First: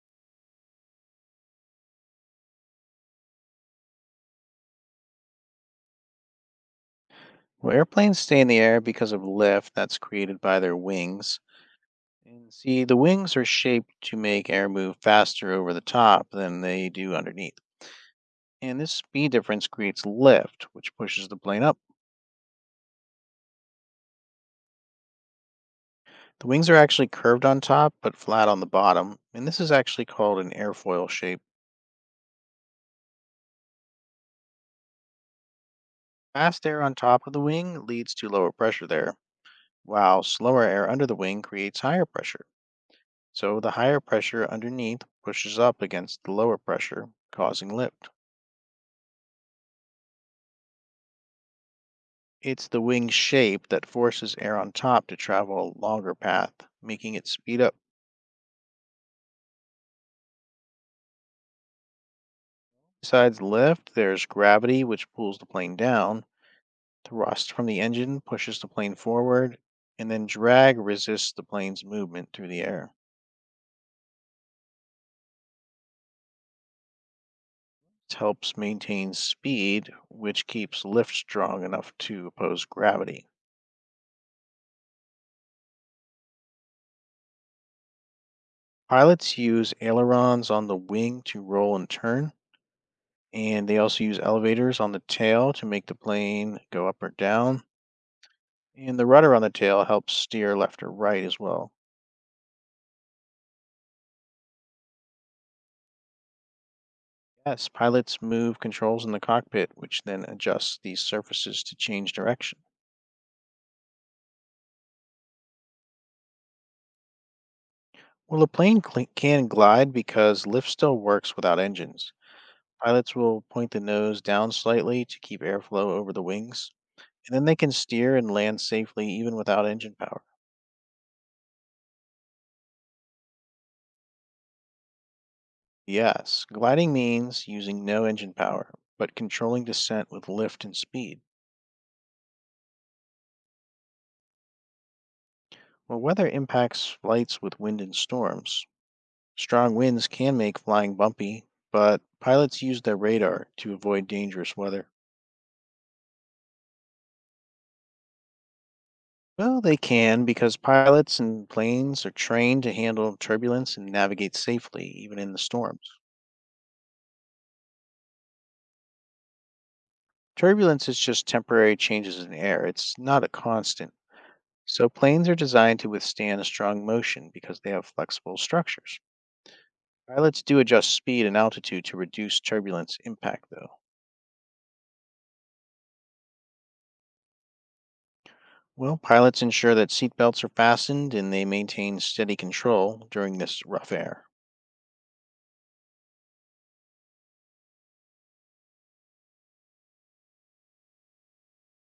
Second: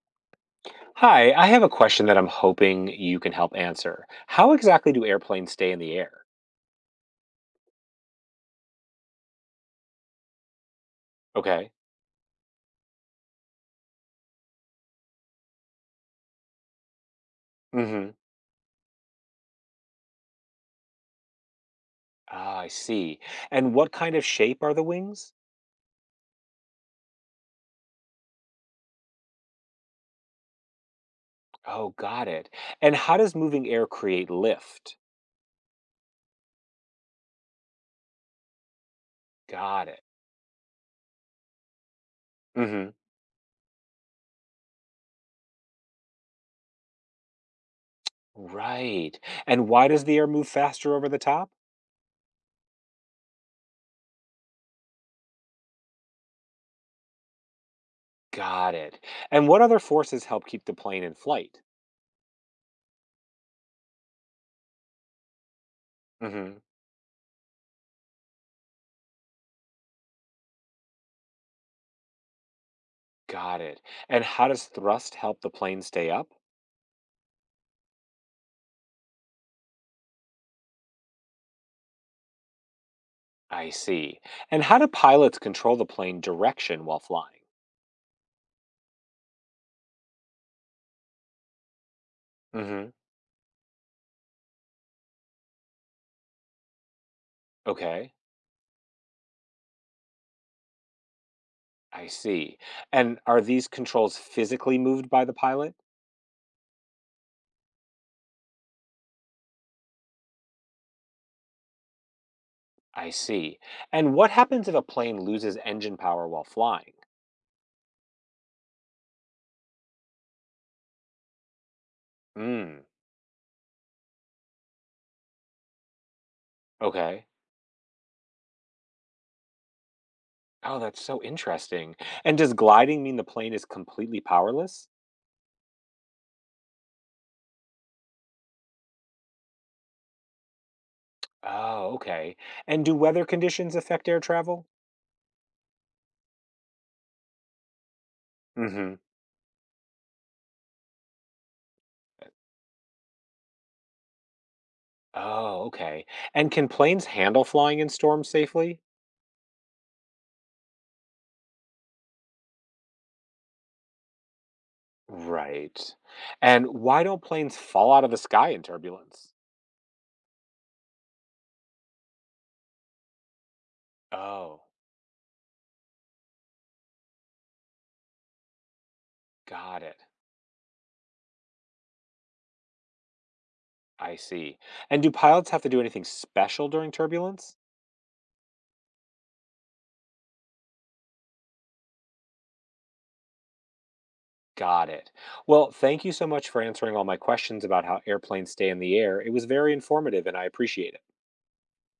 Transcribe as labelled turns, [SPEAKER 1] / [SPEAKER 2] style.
[SPEAKER 1] Hi, I have a question that I'm hoping you can help answer. How exactly do airplanes stay in the air?
[SPEAKER 2] Well, airplanes stay in the air because of lift that's created by their wings.
[SPEAKER 1] Okay.
[SPEAKER 2] And see, the wings are shaped to make air move faster over the top than they do underneath.
[SPEAKER 1] Mm-hmm.
[SPEAKER 2] And this speed difference creates lift, which pushes the plane up.
[SPEAKER 1] Ah, I see. And what kind of shape are the wings?
[SPEAKER 2] The wings are actually curved on top, but flat on the bottom. And this is actually called an airfoil shape.
[SPEAKER 1] Oh, got it. And how does moving air create lift?
[SPEAKER 2] Fast air on top of the wing leads to lower pressure there,
[SPEAKER 1] Got it.
[SPEAKER 2] while slower air under the wing creates higher pressure.
[SPEAKER 1] Mm-hmm.
[SPEAKER 2] So the higher pressure underneath pushes up against the lower pressure, causing lift.
[SPEAKER 1] Right. And why does the air move faster over the top?
[SPEAKER 2] It's the wing shape that forces air on top to travel a longer path, making it speed up.
[SPEAKER 1] Got it. And what other forces help keep the plane in flight?
[SPEAKER 2] Besides lift, there's gravity, which pulls the plane down.
[SPEAKER 1] Mm-hmm.
[SPEAKER 2] Thrust from the engine pushes the plane forward, and then drag resists the plane's movement through the air.
[SPEAKER 1] Got it. And how does thrust help the plane stay up?
[SPEAKER 2] It helps maintain speed, which keeps lift strong enough to oppose gravity.
[SPEAKER 1] I see. And how do pilots control the plane direction while flying?
[SPEAKER 2] Pilots use ailerons on the wing to roll and turn,
[SPEAKER 1] Hmm.
[SPEAKER 2] and they also use elevators on the tail to make the plane go up or down.
[SPEAKER 1] Okay.
[SPEAKER 2] And the rudder on the tail helps steer left or right as well.
[SPEAKER 1] I see. And are these controls physically moved by the pilot?
[SPEAKER 2] Yes, pilots move controls in the cockpit, which then adjusts these surfaces to change direction.
[SPEAKER 1] I see. And what happens if a plane loses engine power while flying?
[SPEAKER 2] Well, a plane can glide because lift still works without engines.
[SPEAKER 1] Mm.
[SPEAKER 2] Pilots will point the nose down slightly to keep airflow over the wings,
[SPEAKER 1] Okay.
[SPEAKER 2] and then they can steer and land safely even without engine power.
[SPEAKER 1] Oh, that's so interesting. And does gliding mean the plane is completely powerless?
[SPEAKER 2] Yes, gliding means using no engine power, but controlling descent with lift and speed.
[SPEAKER 1] Oh, okay. And do weather conditions affect air travel?
[SPEAKER 2] Well, weather impacts flights with wind and storms.
[SPEAKER 1] Hmm.
[SPEAKER 2] Strong winds can make flying bumpy, but pilots use their radar to avoid dangerous weather.
[SPEAKER 1] Oh, okay. And can planes handle flying in storms safely?
[SPEAKER 2] Well, they can because pilots and planes are trained to handle turbulence and navigate safely, even in the storms.
[SPEAKER 1] Right. And why don't planes fall out of the sky in turbulence?
[SPEAKER 2] Turbulence is just temporary changes in air, it's not a constant.
[SPEAKER 1] Oh,
[SPEAKER 2] So, planes are designed to withstand a strong motion because they have flexible structures.
[SPEAKER 1] got it.
[SPEAKER 2] Pilots do adjust speed and altitude to reduce turbulence impact, though.
[SPEAKER 1] I see. And do pilots have to do anything special during turbulence?
[SPEAKER 2] Well, pilots ensure that seat belts are fastened and they maintain steady control during this rough air.
[SPEAKER 1] Got it. Well, thank you so much for answering all my questions about how airplanes stay in the air. It was very informative and I appreciate it.